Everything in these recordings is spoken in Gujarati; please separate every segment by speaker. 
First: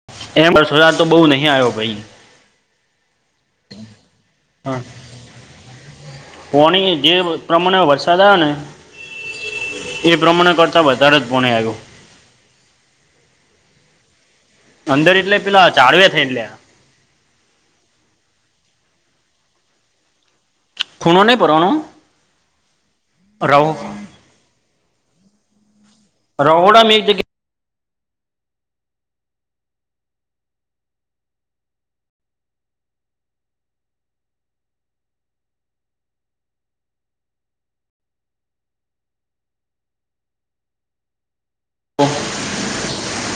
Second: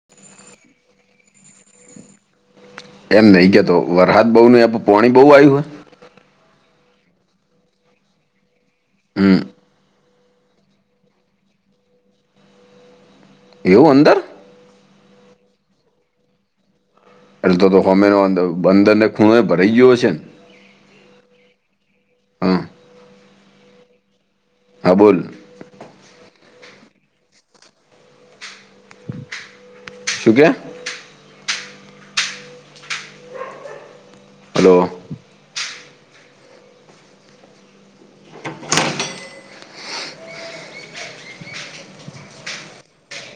Speaker 1: [inaudible]
Speaker 2: [unintelligible] તો બઉ નહી આવ્યો ભાઈ.
Speaker 1: એમ નહી કેતો વરહદ બહુ ન એ
Speaker 2: હા
Speaker 1: પોણી બહુ આવ્યું હોય.
Speaker 2: પોણી જે પ્રમાણે વરસાદ આવ્યો ને
Speaker 1: હમ
Speaker 2: એ પ્રમાણે કરતા વધારે જ પોણે આવ્યો.
Speaker 1: એવું અંદર
Speaker 2: અંદર એટલે પેલા ચારવે થઈ લયા
Speaker 1: એટલે તો તો હોમેનોર બંધરને ખૂણો ભરાઈ ગયો હ સે ન
Speaker 2: ખૂણો નહી પરનો
Speaker 1: હા
Speaker 2: રવો
Speaker 1: હા બોલ
Speaker 2: રોહોડા મે એક જગ્યા
Speaker 1: શું કે? હલો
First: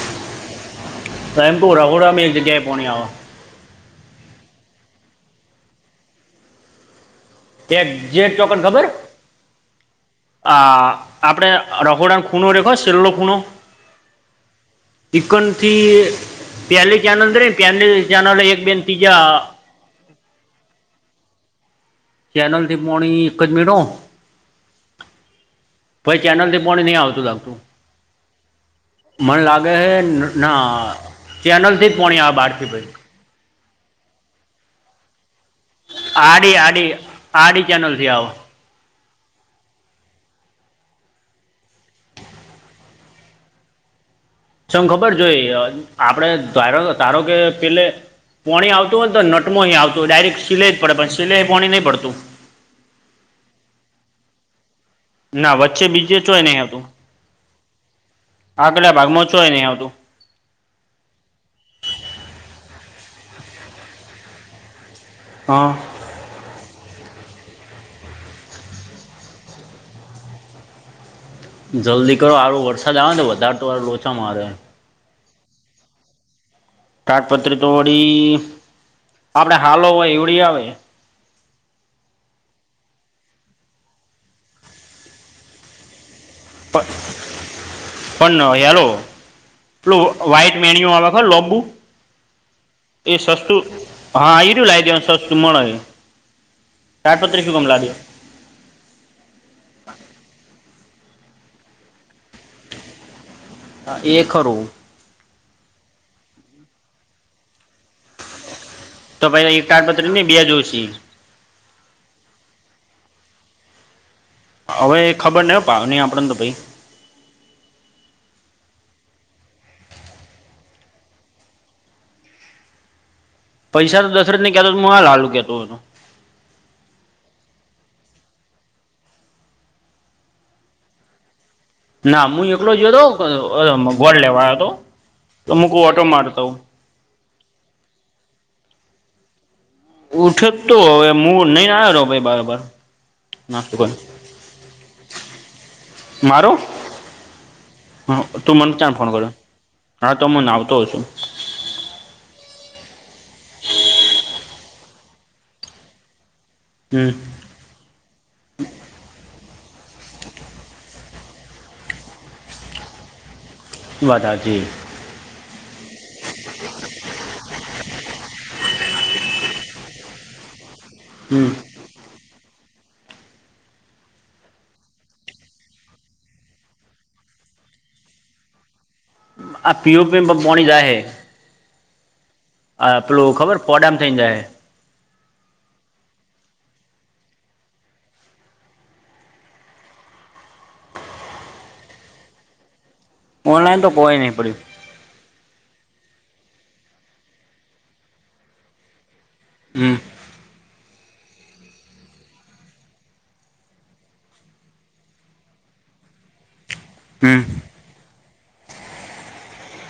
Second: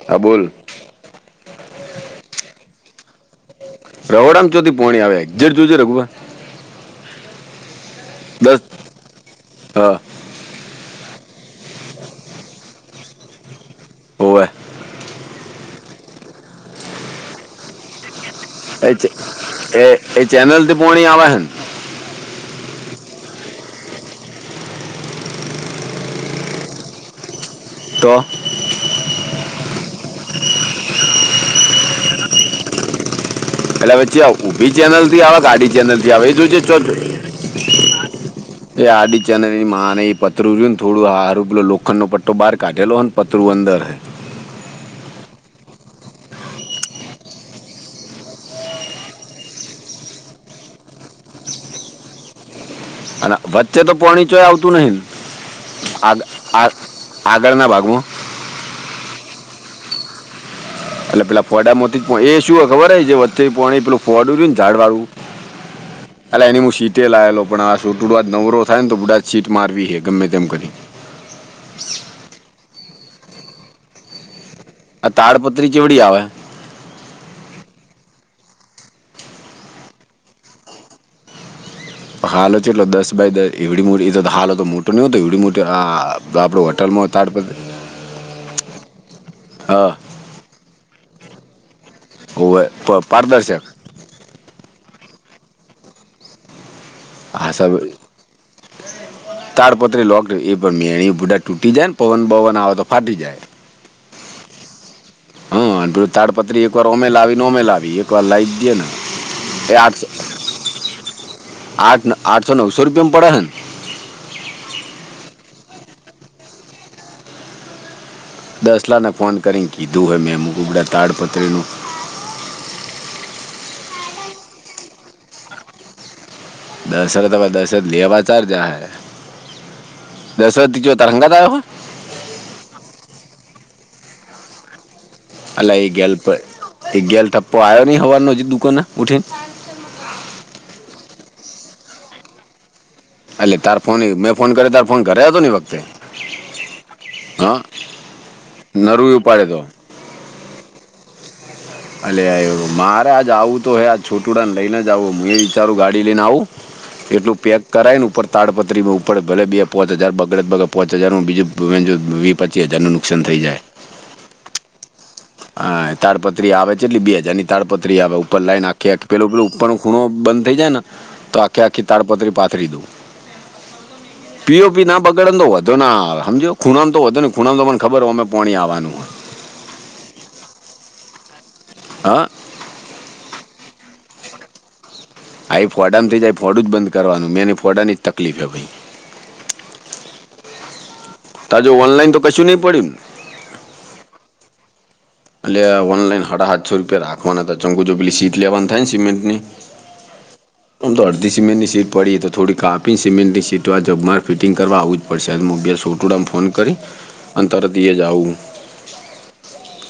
Speaker 1: હા બોલ.
Speaker 2: મેં એમ કવુ રહોડા મા એક જગ્યા પોણી આવ
Speaker 1: રોહોડા મ ચોથી પોણી આવે એક્ઝેટ જોજે રઘુભાઈ
Speaker 2: એક્ ઝેટ તો તને
Speaker 1: દસ
Speaker 2: ખબર હે.
Speaker 1: હા
Speaker 2: આ આપડે રહોડા ન ખૂણો રેખો સેલો ખૂણો
Speaker 1: હોવે
Speaker 2: એકન થી પેલી ચેનલ રને પહેલી ચેનલ એક બેન
Speaker 1: એ ચે
Speaker 2: ત્રીજા
Speaker 1: એ એ ચેનલથી પોણી આવાહે
Speaker 2: ચેનલથી પોણી એક જ મી હો ભાઈ ચેનલ પોણી નહી આવતું લાગતું.
Speaker 1: તો
Speaker 2: મને લાગે હૈ ના ચેનલથી જ પોણી આ બહારથી ભાઈ
Speaker 1: એટલે પછી ઊભી ચેનલ થી આવે આડી ચેનલ થી આવે એ
Speaker 2: આડી
Speaker 1: જોજે ચો
Speaker 2: આડી આડી ચેનલથી આવે
Speaker 1: એ આડી ચને એ માને પતરું જોયું ને થોડું હારું પલો લોખંડ નો પટ્ટો બહાર કાઢેલો હ ને પતરું અંદર હે.
Speaker 2: ચમ ખબર જોઈ આપડે ધારો ધારો કે પેલે પાણી આવતું હોયને તો નટ મોહીં આવતોય ડાયરેક્ટ સિલાઈ જ પડે પણ સિલાઈએ પાણી નહીં પડતું.
Speaker 1: અને વચ્ચે તો પોણી ચોય આવતું નહી
Speaker 2: ના વચ્ચે
Speaker 1: આ
Speaker 2: બીજે ચોય નહીં
Speaker 1: આગ
Speaker 2: આવતું
Speaker 1: આગળના ભાગમાં.
Speaker 2: આગલા ભાગમાં ચોય નહી આવતું.
Speaker 1: એટલે પેલા ફડામાંથી પણ એ શુંય ખબર હ જે વચ્ચે પણ એ પેલું ફોડું ઝાડ વાળું
Speaker 2: હા
Speaker 1: આલા એની હું સીટે લાવેલો પણ આ છોટુ આજ નવરો થાય ને તો ગુડા આજ સીટ મારવી હ ગમે તેમ કરી.
Speaker 2: જલ્દી કરો આરો વરસાદ આવે ને વધારે તો વા લોચા મારે
Speaker 1: આ તાડપત્રી ચેવડી આવે.
Speaker 2: કાગપત્રી તો વળી આપડે હાલો હોય એવડી આવે.
Speaker 1: હાલો છે ચેટલો દસ બાય દસ એવડી મોટી એ તો હાલો તો મોટો નહ હોતો એવડી મોટી આ તો આપડું
Speaker 2: પ
Speaker 1: હોટલમા તાડપત્રી
Speaker 2: પણ [unintelligible]
Speaker 1: હા
Speaker 2: પેલુ વાઈટ મેણયુ આવે ખર લોબુ
Speaker 1: ઓવે પ-
Speaker 2: એ સસ્તું
Speaker 1: પારદર્શક
Speaker 2: હા એઈરુ લાવ દેવાન સસ્તું મળે. તાડપત્રી
Speaker 1: હા
Speaker 2: શું કામ
Speaker 1: સારું ઇ
Speaker 2: [inaudible]
Speaker 1: તાડપત્રી લોક એ પણ મેણીયુ બુડા તૂટી જાય ને પવન બવન આવે તો ફાટી જાય.
Speaker 2: હા એ ખરૂ
Speaker 1: હ તાડપત્રી એક વાર ઓમે લાવી ને ઓમે લાવી તો લઇ દે ન
Speaker 2: તો ભાઈ એક
Speaker 1: એ આ
Speaker 2: તાડપત્રી ને બે જોશી
Speaker 1: આઠ આઠસો નવસો રૂપયિયા માં પડેહન
Speaker 2: હવે ખબર ન ભાવ નહી આપડેને તો ભાઈ
Speaker 1: દસલાને ફોન કરીને કીધું હોય મેં [unintelligible] તાડપત્રીનું
Speaker 2: પૈસા તો દસરે જ ને કેતો હું હાલ હાલુ કેતો હતો
Speaker 1: દશરથ દશરત લેવા ચાર જાહૈ દશર કેયો તારંગાતાયો
Speaker 2: ના હું એકલો જો હતો ઓલો ગોળ લેવાયો હતો તો
Speaker 1: અ
Speaker 2: હું કવ
Speaker 1: એ
Speaker 2: ઓટો
Speaker 1: ગેલ
Speaker 2: મારતો
Speaker 1: એ ગેલ ટપ્પો આવ્યો નહી હોવારનો હજી દુકાને ઉઠીને
Speaker 2: ઉઠે તો હવે મુ નહી આવેલો ભાઈ બરાબર
Speaker 1: એટલે
Speaker 2: નાસ્તો
Speaker 1: તાર
Speaker 2: કરી
Speaker 1: ફોન મેં ફોન કર્યો તાર ફોન કરે હતો એ વખતે
Speaker 2: મારો
Speaker 1: હા
Speaker 2: તું મને ચાન
Speaker 1: નર
Speaker 2: ફોન કર્યો
Speaker 1: ઉપાડે તો
Speaker 2: હા તો હું મન આવતો છું
Speaker 1: અ મારે આજ આવું તો હે આજ છોટુડાને લઈને જ આવું હું એ વિચારું ગાડી લઈને આવું
Speaker 2: હમ
Speaker 1: એટલું પેક કરાય ને ઉપર તાડપત્રી ઉપર ભલે બે પોચ હજાર બગડગે પોંચ હજાર બીજું વીસ પચી હજાર ન ફક્શન થઈ જાય
Speaker 2: વાત સાચી
Speaker 1: હા તાડપત્રી આવે છે એટલી બે હજાર ની તાડપત્રી આવે ઉપર લાઈન આખી આખી પેલું પેલ ઉપર નો ખૂણો બંધ થઈ જાય ને તો
Speaker 2: હમ
Speaker 1: આખી આખી તાડપત્રી પાથરી દઉ
Speaker 2: [inaudible]
Speaker 1: પીઓપી ના બગડને તો વધો ના આવે સમજો ખૂણા તો વધોને ખૂણા તો મને ખબર હો અમે પોણી આવવાનું
Speaker 2: આ પી ઓપીમાં પાોણી જાય હે
Speaker 1: [inaudible]
Speaker 2: હા પેલુ ખબર પોડામ થઈ જાય
Speaker 1: આા ફોડા થઈ જાય ફોડું જ બંધ કરવાનું મેંને ફોડા ની જ તકલીફે ભાઈ ત જો ઓનલાઇન તો કશું નહીં પડીયુ ને
Speaker 2: ઓનલાઈન તો કોય નહીં પડ્યું
Speaker 1: અલ્યા ઓનલાઈન હાડા હાતસો રૂપિયા રાખવાના હતા ચમ કઉ જો પેલી સીટ લેવાનું થાય ને સિમેન્ટ ની
Speaker 2: હમ્મ.
Speaker 1: આમ તો અડધી સિમેન્ટની સીટ પડીએ તો થોડી કાપીને સિમેન્ટની સીટ હો જબમાર ફિટિંગ કરવા આવું જ વરસાદ મોબય સોટુંડમ ફોન કરી
Speaker 2: હમ
Speaker 1: અને તરત ઈએ જ આવું હું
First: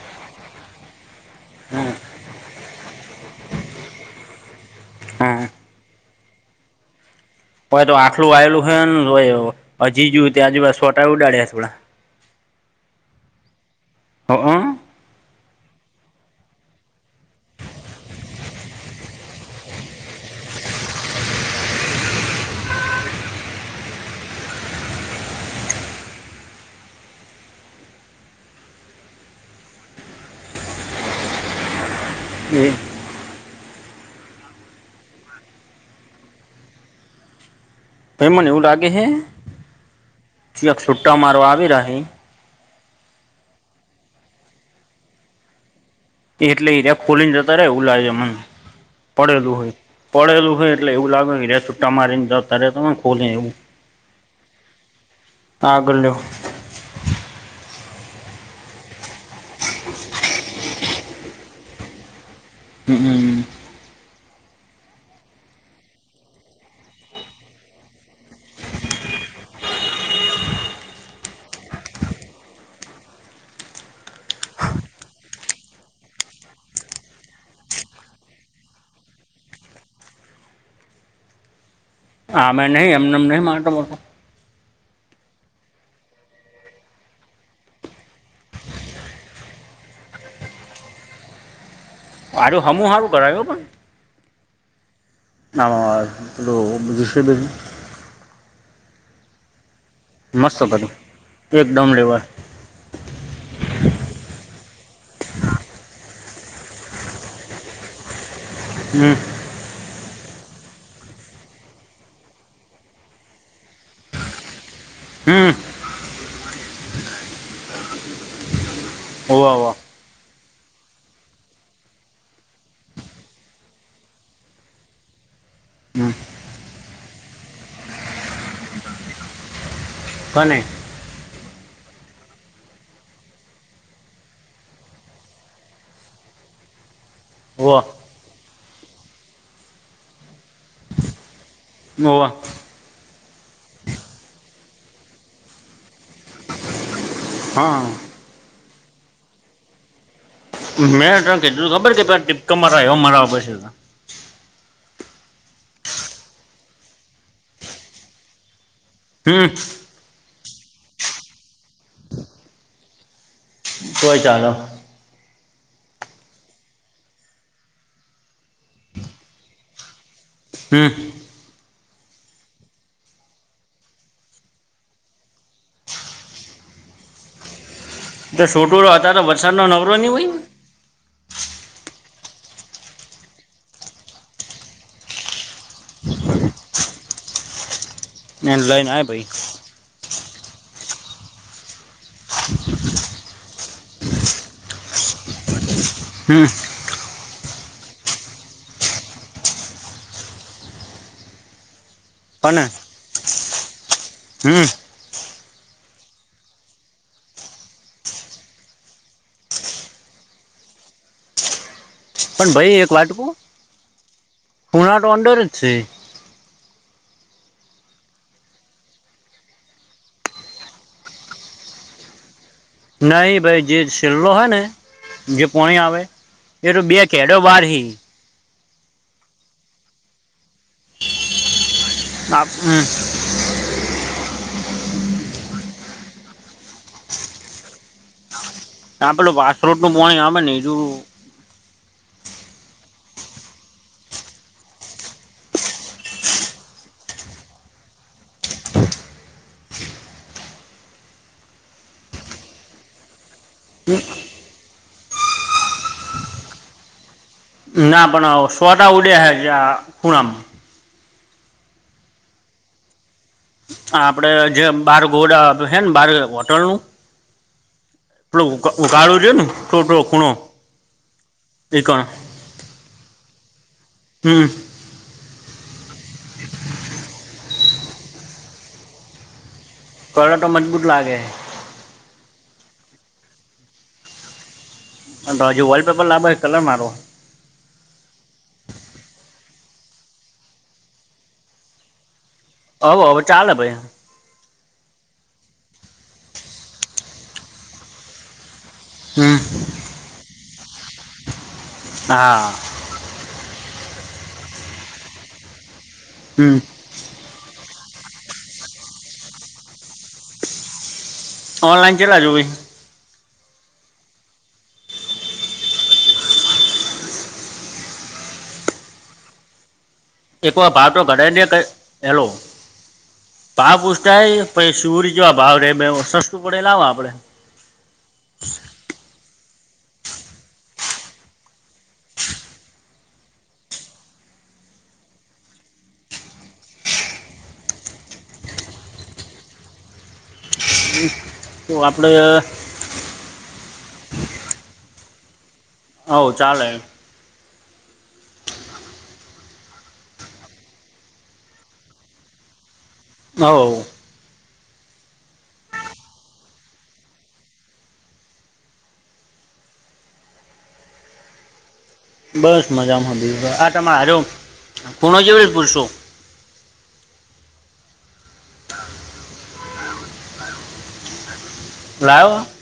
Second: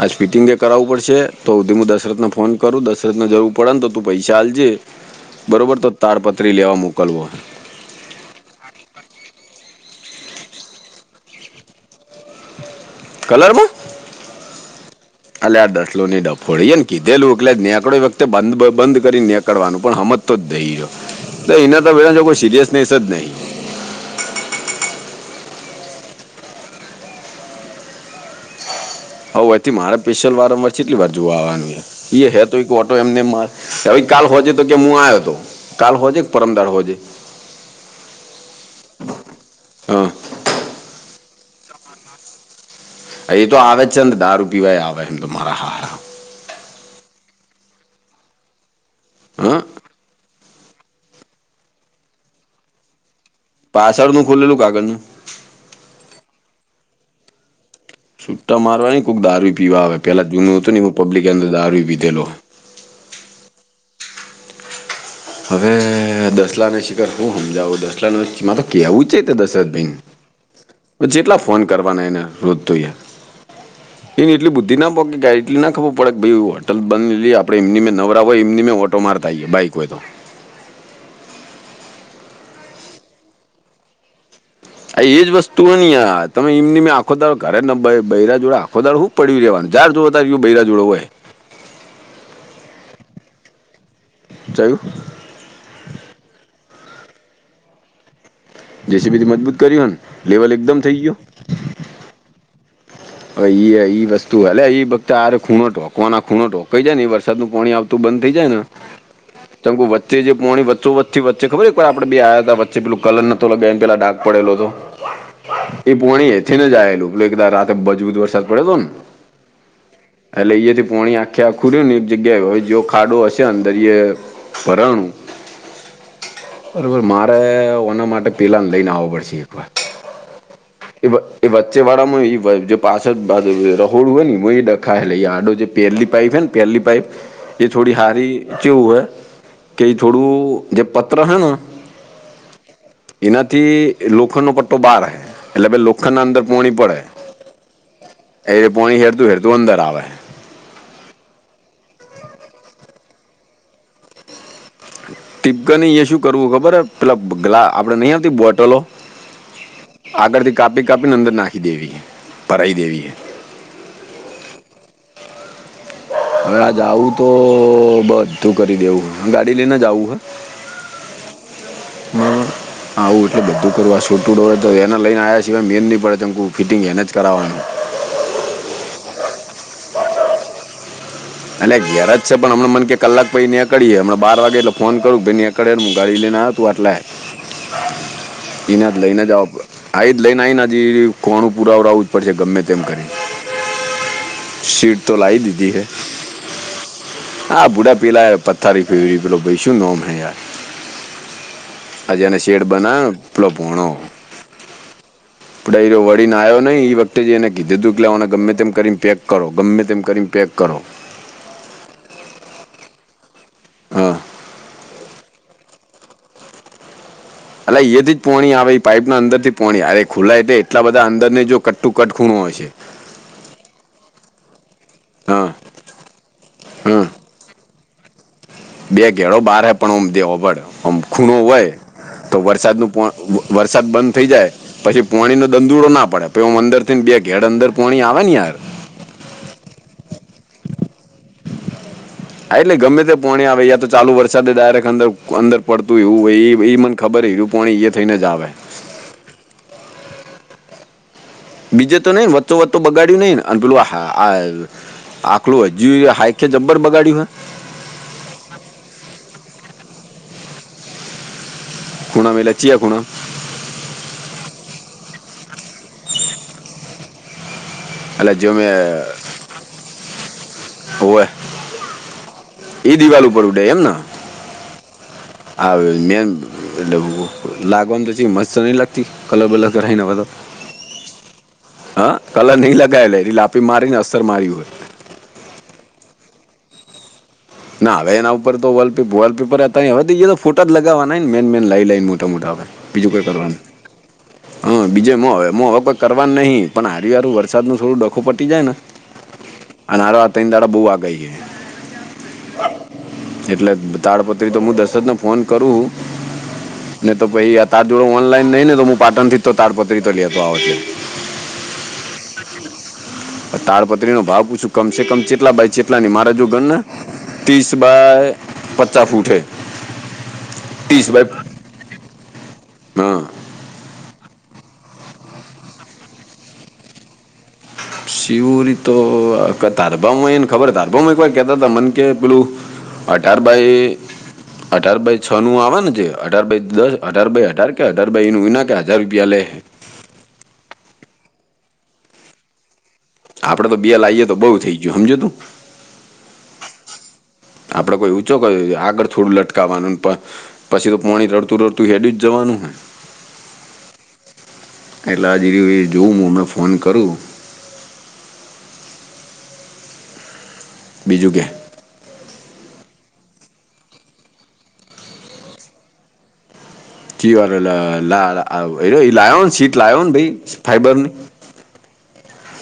Speaker 1: આજ ફિટિંગ એ કરાવું પડશે તો હુંધી હું દશરથન ફોન કરું દશરથન જરૂર પડન તો તું પૈસા આલજે
Speaker 2: હા.
Speaker 1: બરોબર તો તારપત્રી લેવા મોકલવો હે.
Speaker 2: હોય તો આટલું આવેલું હે તો હજી જુંઓ ત્યાં જુઓ સોટા ઉડાડ્યા થોડા
Speaker 1: કલરમાં
Speaker 2: હઅ
Speaker 1: અલ્યા આ ડસલો ને એ ડફોળ ઈએ ન કીધેલું એટલે નેકડો એટલે વખતે બ બંધ કરીને નીકડવાનું પણ હમત તો જઈ તો એન તો જો કોઈ સિરિયસલી સજ નહી. હવ એથી મારે પેશિયલ વારંવાર ચેટલી વાર જોવાનું છે એ હે તો કો એમનેમ કાલ હોજે તો કે હું આવ્યો હતો કાલ હોજે કે પરમદાર હોજે
Speaker 2: ભાઈ મને એવું લાગે હે
Speaker 1: હા
Speaker 2: જ્યાં છૂટ્ટા મારવા આવી રહ્યા
Speaker 1: એ તો આવે છે દારૂ પીવા આવે એમ તો મારા હાહરા
Speaker 2: એ એટલે ત્યાં ખોલી ને જતા રે એઉ લાગે મને પડેલું
Speaker 1: હા
Speaker 2: હોય પડેલું હોય એટલે એવું લાગે કે છુટ્ટા મારીને જતા રેતા ખોલી એવું
Speaker 1: પાછળ નું ખોલેલું કાગળ નુ
Speaker 2: આગલ્યો
Speaker 1: છૂટ્ટા મારવા ને કોક દારૂ પીવા આવે પેલા જૂનું હતું ને એમાં પબ્લિકે અંદર દારૂ પીધેલો
Speaker 2: હમ્મ.
Speaker 1: હવે દસલા ને શિખર શું સમજાવું દસલા નુ માર કેવું ચેતા દશરથ બાઈન
Speaker 2: [inaudible]
Speaker 1: જેટલા ફોન કરવાના એને રોજતો યાર એને એટલી બુદ્ધી ના પોકે એટલી ના ખબર પડે ભાઈ હોટલ બને લીએ આપણે એમની મેં નવરા હોય એમની મેં ઓટો મારતા બાઈક હોય તો
Speaker 2: આ મેં નહ એમનેમ નહી માતોત
Speaker 1: આ એજ વસ્તુ હો નની તમે એમની આખો દાળ કરેને બૈરા જોડે આખો દાળ હું પડી રહેવાનું જાર જોવા તાર બેરા જોડો હોય
Speaker 2: આ સમૂહારું કરાવ પણ
Speaker 1: જયું.
Speaker 2: ના લો જસી ભેગી.
Speaker 1: જેસી પી થી મજબૂત કરી હો.
Speaker 2: મસ્ત કર્યું એકદમ લેવલ.
Speaker 1: હવે ઈએ ઈ વસ્તુ અલ્યા એ વક્ત આરે ખૂણો ઢોકવાના ખૂણો ધોકાઈ જાય ને વરસાદ નુ પાણી આવતું બંધ થઈ જાય ને.
Speaker 2: હમ્મ.
Speaker 1: તમ કેવુ વચ્ચે જે પોણી વચ્ચે વચ્ચો વચ્છી વચ્ચે ખબર એક વાર આપણ બે આયા તા પેલું કલન તો ઓલા બેન પેલા ડાગ પડેલો હતો.
Speaker 2: હમ્મ.
Speaker 1: એ પોણી એથીને જ આયેલું પલે એકદા રાતે મજબૂત વરસાદ પડ્યો તો ન.
Speaker 2: હોવ હોવ.
Speaker 1: એટલે એ જે થી પોણી આખ્યા આ ખુર્યું ને એક જગ્યાએ હ જો ખાડો હશે અંદરય. પરર.
Speaker 2: હમ
Speaker 1: બરોબર મારે ઓના માટે પેલા ને લઈને આવો પડશે એક વાર.
Speaker 2: કોને.
Speaker 1: એ એ વચ્ચે વાળામાં ઈ બાજુ. જો પાછ રહોડ હ ને ડખા હે આડ જે પેલી પાઇપ હ ને પેલી પાઇપ. એ
Speaker 2: હોવા
Speaker 1: થોડી હારી ચેવું હે કે ઈ થોડું જે પત્ર હેન
Speaker 2: હોવ.
Speaker 1: એનાથી લોખંડનો પટ્ટો બહાર રહે એટલે ભાઈ લોખંડના અંદર પોણી પડે.
Speaker 2: હા.
Speaker 1: એ પોણી હેડતું હેડતું અંદર આવે.
Speaker 2: મેં ત કીધું ખબર હે કે પેલા ટીપકા મારા એવા મરવા પડશે તમને.
Speaker 1: ટીપકા ની ઈ શું કરવું ખબર હ પેલા ગ્લા આપણે નહીં આવ હતી બોટલો.
Speaker 2: હમ્મ.
Speaker 1: આગળથી કાપી કાપીને અંદર નાખી દેવીહે ભરાઈ દેવી હે.
Speaker 2: તોય ચાલ હ.
Speaker 1: હવે આજ આવુ તો બધું કરી દેવું ગાડી લઈને જવું હ.
Speaker 2: હમ્મ. [inaudible]
Speaker 1: હા આવું એટલે બધું કરવા છોટું ડ તો એને લઈને આવ્યા સિવાય મેળ નહી પડે ફિટિંગ એને જ કરાવવાનું.
Speaker 2: તો છોટુંડો અતારે વરસાદ નો નવરો નહી હોય.
Speaker 1: અને ઘેર જ છે પણ મન કે કલાક પછી નેકળીએ હમણા બાર વાગે એટલે ફોન કરું ભઇ ને કડે હું ગાડી લઈને આવ તું આટલા એને લઈને જાવા પડે. આ એજ લઈને આ આવી નેજી કોણું પુરાવડાવું જ પડશે ગમે તેમ કરીને. સીટ તો લાઇ દીધી હે.
Speaker 2: હમ્મ.
Speaker 1: હા ભૂડા પીલા પથ્થારી ફેરવી પેલો ભઈ શું નોમ હે યાર. આ જને શેડ બનાયો પેલો ભૂણો.
Speaker 2: હમ્મ.
Speaker 1: આપડે એ વળીને આવ્યો નહી એ વખતે એને કીધું દુ કેલાવાને ગમે તેમ કરીને પેક કરો ગમે તેમ કરીને પેક કરો.
Speaker 2: પણ ભઈ એક વાત કહુ
Speaker 1: હા
Speaker 2: ખૂણા તો અંદર જ છે.
Speaker 1: અ એ થી જ પોણી આવે પાઈપના અંદર થી પોણી અરે ખુલ્લાયટલે એટલા બધા અંદર ને જો કટ ટુ કટ ખૂણું હોય છે.
Speaker 2: નહી ભઈ જે છેલ્લો હોય ને જે
Speaker 1: હા
Speaker 2: પોણી આવે. એ તો
Speaker 1: હા
Speaker 2: બે કેડો વાર હી.
Speaker 1: બે ઘેડો બાર હે પણ ઓમ દેવ હોમભળ આમ ખૂણો હોય તો વરસાદનુ
Speaker 2: આ
Speaker 1: પોણી વરસાદ બંધ થઇ જાય પછી પોણીનો દંધુડો ના પડે પહી હું અંદર થીને બે ઘેડ અંદર પોણી આવે ને યાર.
Speaker 2: ત્યાં પેલું વાસરોટનું પોણી આવે ને હીધું
Speaker 1: એટલે ગમે તે પોણી આવે યા તો ચાલુ વરસાદે ડાયરેક્ટ અંદર અંદર પડતું હોય એવું હોય એ મને ખબર પો એ થઈને જ આવે બીજે તો નઈ વચતો વતોું બગાડ્યું નઈ અને પેલું આપડું હ જ હાઈક જબ્ર બગાડીય.
Speaker 2: ના પણ સ્વતા ઉડે હજ ખુણામાં.
Speaker 1: ખૂનામાં મે લચીએ ખૂણ.
Speaker 2: આપડે જે બાર ઘોડા છેે ને બાર હોટલ નું પ
Speaker 1: એટલે જો
Speaker 2: ઉગાડો
Speaker 1: મેં
Speaker 2: છે ને થોટ ખૂણો
Speaker 1: હોય
Speaker 2: એણ.
Speaker 1: એ દિવાલ ઉપર ઉડે એમ.
Speaker 2: હમ
Speaker 1: હ મેન એલે લાગવાનું તો મત ન લ. કલર બલર કરાય ન બ તો.
Speaker 2: કલર મજબૂત લાગેૈ.
Speaker 1: હા કલર નહી લગાવેલા એ લાપી મારી ને અસર મારી હોય.
Speaker 2: અ તો હજી વોલપેપર લાવબોય કલરરો.
Speaker 1: ના હવે એના ઉપર તો વોલપેપર હતા હવે તો ફોટા જ લગાવવાના મેન મેન લઈ લન. દા આવે
Speaker 2: હવે
Speaker 1: બીજું
Speaker 2: હવે
Speaker 1: કોઈ
Speaker 2: ચાલે
Speaker 1: કરવાનું.
Speaker 2: ભાઈ
Speaker 1: હા બીજે હ હ કોઈ કરવા નહીિ પણ હર હરું વરસાદ ન થડું ડખું પટી જાય ને
Speaker 2: હમ્મ.
Speaker 1: અને હરો [unintelligible] દાડા બહુ વાગાય છે.
Speaker 2: હા.
Speaker 1: એટલે તાડપત્રી તો હું દસત ન ફોન કરું.
Speaker 2: હમ્મ.
Speaker 1: ને તો પછ તાર જોડો ઓનલાઈન નઈ ને તો હું પાટણ થી તો તાારપત્રી તો લેતો આવ છે.
Speaker 2: ઓનલાઇન ચાલક આજો ભાઈ.
Speaker 1: તારપત્રી નો ભાવ પૂછું કમસે કમ ચટલા બાય ચટલા મારા જો ગન ના. ત્રીસ બાય પચાસ ફૂટ છે.
Speaker 2: એકવાર ભાર તો ગઢા દે કર એલો.
Speaker 1: હા
Speaker 2: પા પ ઉછતાાય પછ શિવર જોવા ભાવ રે સસ્તું પડે લાવ આપડે.
Speaker 1: શિવરી તો ધારભા એને ખબર ધારભામાં એક વાર કેતા હતા મન કે પેલું અઠાર બાઈ અઢાર બાય છ નું આવવાનું છે અઢાર બાય દસ અઢાર બાય અઢાર કે અઢાર બાય એ ન વિના કે હજાર રૂપિયા લે.
Speaker 2: હ તો આપડે
Speaker 1: આપડે તો બે લાવએ તો બઉુ થઈ ગયું સમજુ તું
Speaker 2: હ ચાલે.
Speaker 1: આપડે કોઈ ઊંચો [unintelligible] આગળ થોડું લટકાવવાનું પણ પછી તો પાણી રડતું રડતું હેડું જ જવાનું હ.
Speaker 2: [inaudible]
Speaker 1: એટલે આ જે એ જોઉું હું હમણાં ફોન કરું બીજું કે.
Speaker 2: બસ મજામાં બી આ તમે હાર્યો ખૂણો જેવી જ પૂરશો.
Speaker 1: કી વારો લ લ એ લાયો સીટ લયો ને ભાઈ ફાઈબરની.
Speaker 2: [unintelligible]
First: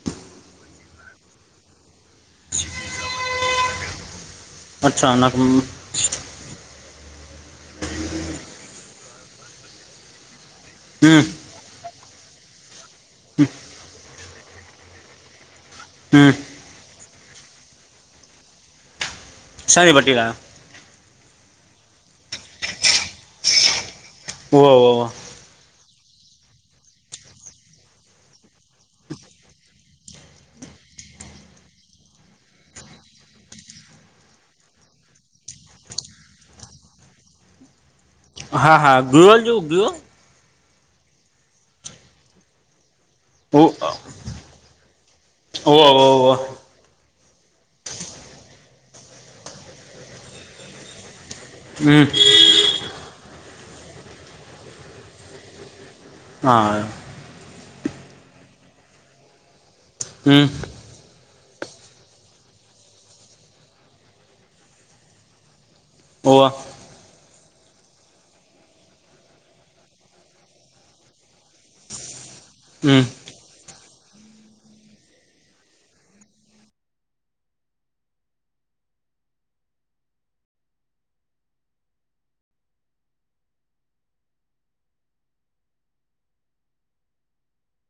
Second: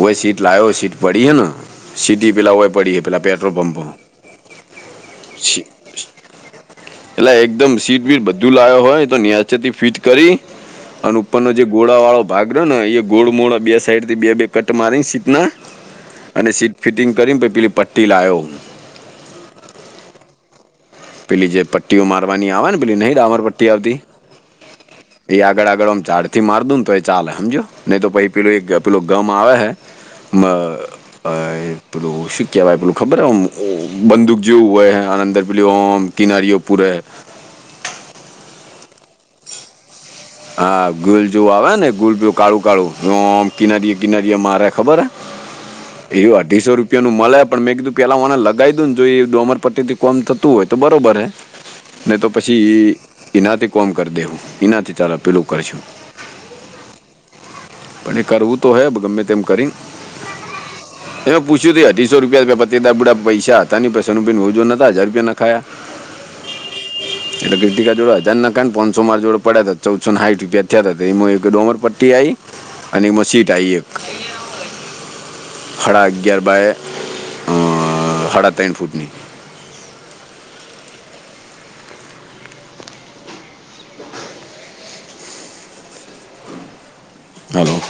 Speaker 1: વય સીટ લાયો સીટ પડીએ ન. સીટી પેલા હોય પડી પેલા પેટ્રોલ પંપો
Speaker 2: અચ્છા નક
Speaker 1: એટલે એકદમ સીટ બીટ બધું લાવો હોય તો [unintelligible] ફિટ કરી અને
Speaker 2: હમ
Speaker 1: ઉપરનો જે ગોળા વાળો ભાગ રહ્યો ને એ ગોળ મોળ બે સાઈડ થી બે બે કટ મારી શીતના.
Speaker 2: હમ્મ.
Speaker 1: અને સીટ ફિટિંગ કરીને પેલી પટ્ટી લાવો
Speaker 2: સારી. [unintelligible]
Speaker 1: પેલી જે પટ્ટીઓ મારવાની આવે ને પેલી નહ રામર પટ્ટી આવતી.
Speaker 2: વાહ વાહ વાહ.
Speaker 1: એ આગળ આગળમ ચાડ થી માર દઉ ને તો એ ચાલે સમજો નહી તો પછ પેલું એક પેલું ગમ આવે હે. મા અ પેલું શું કહેવાય પહેલું ખબર આમ બૂ બંદૂક જેવું હોય આ આનંદર પે યોમ કનારિઓ પુરે.
Speaker 2: હા હા [unintelligible]
Speaker 1: હા ગુલ જેવું આવે ને ગુલ કાળું કાળું આમ
Speaker 2: ઓ
Speaker 1: કિનારી. ગિનારીએ મારેે ખબર
Speaker 2: ઓ હો.
Speaker 1: એવ અઢીસો રૂપિયા નું મળે પણ મેં કીધું પેલા મને લગાવી દઉને જો એ અમર પટ્ટીથી કોમ તું હોય તો બરોબર હૈ.
Speaker 2: હમ
Speaker 1: ને તો પછી એનાથી કોમ કરી દેવું એનાથી ચાલો પેલું કરશું.
Speaker 2: હા.
Speaker 1: અને એ કરવું તો હય ગમે તેમ કરી.
Speaker 2: હમ્મ.
Speaker 1: એમાં પૂછ્યું અઢીસો રૂપિયા પત બુડા પૈસા હતા પૈસાનું બિન મો જોોતા હજાર રૂપિયા ના ખાયા
Speaker 2: વાહ.
Speaker 1: એટલે કટિકા જોડડા હજાર ના પાંચસો માર જોડે પડ્યા હતાા ચૌસો સાઠ રૂપિયા થયા હતા એમાં એક ડોમર પટ્ટી આઈ
Speaker 2: હમ
Speaker 1: અને મસ્ સીટ આાઈ એક
Speaker 2: [inaudible]
Speaker 1: સાડા અગિયાર બાય અ સાડા ત્રણ ફૂટની. હલો.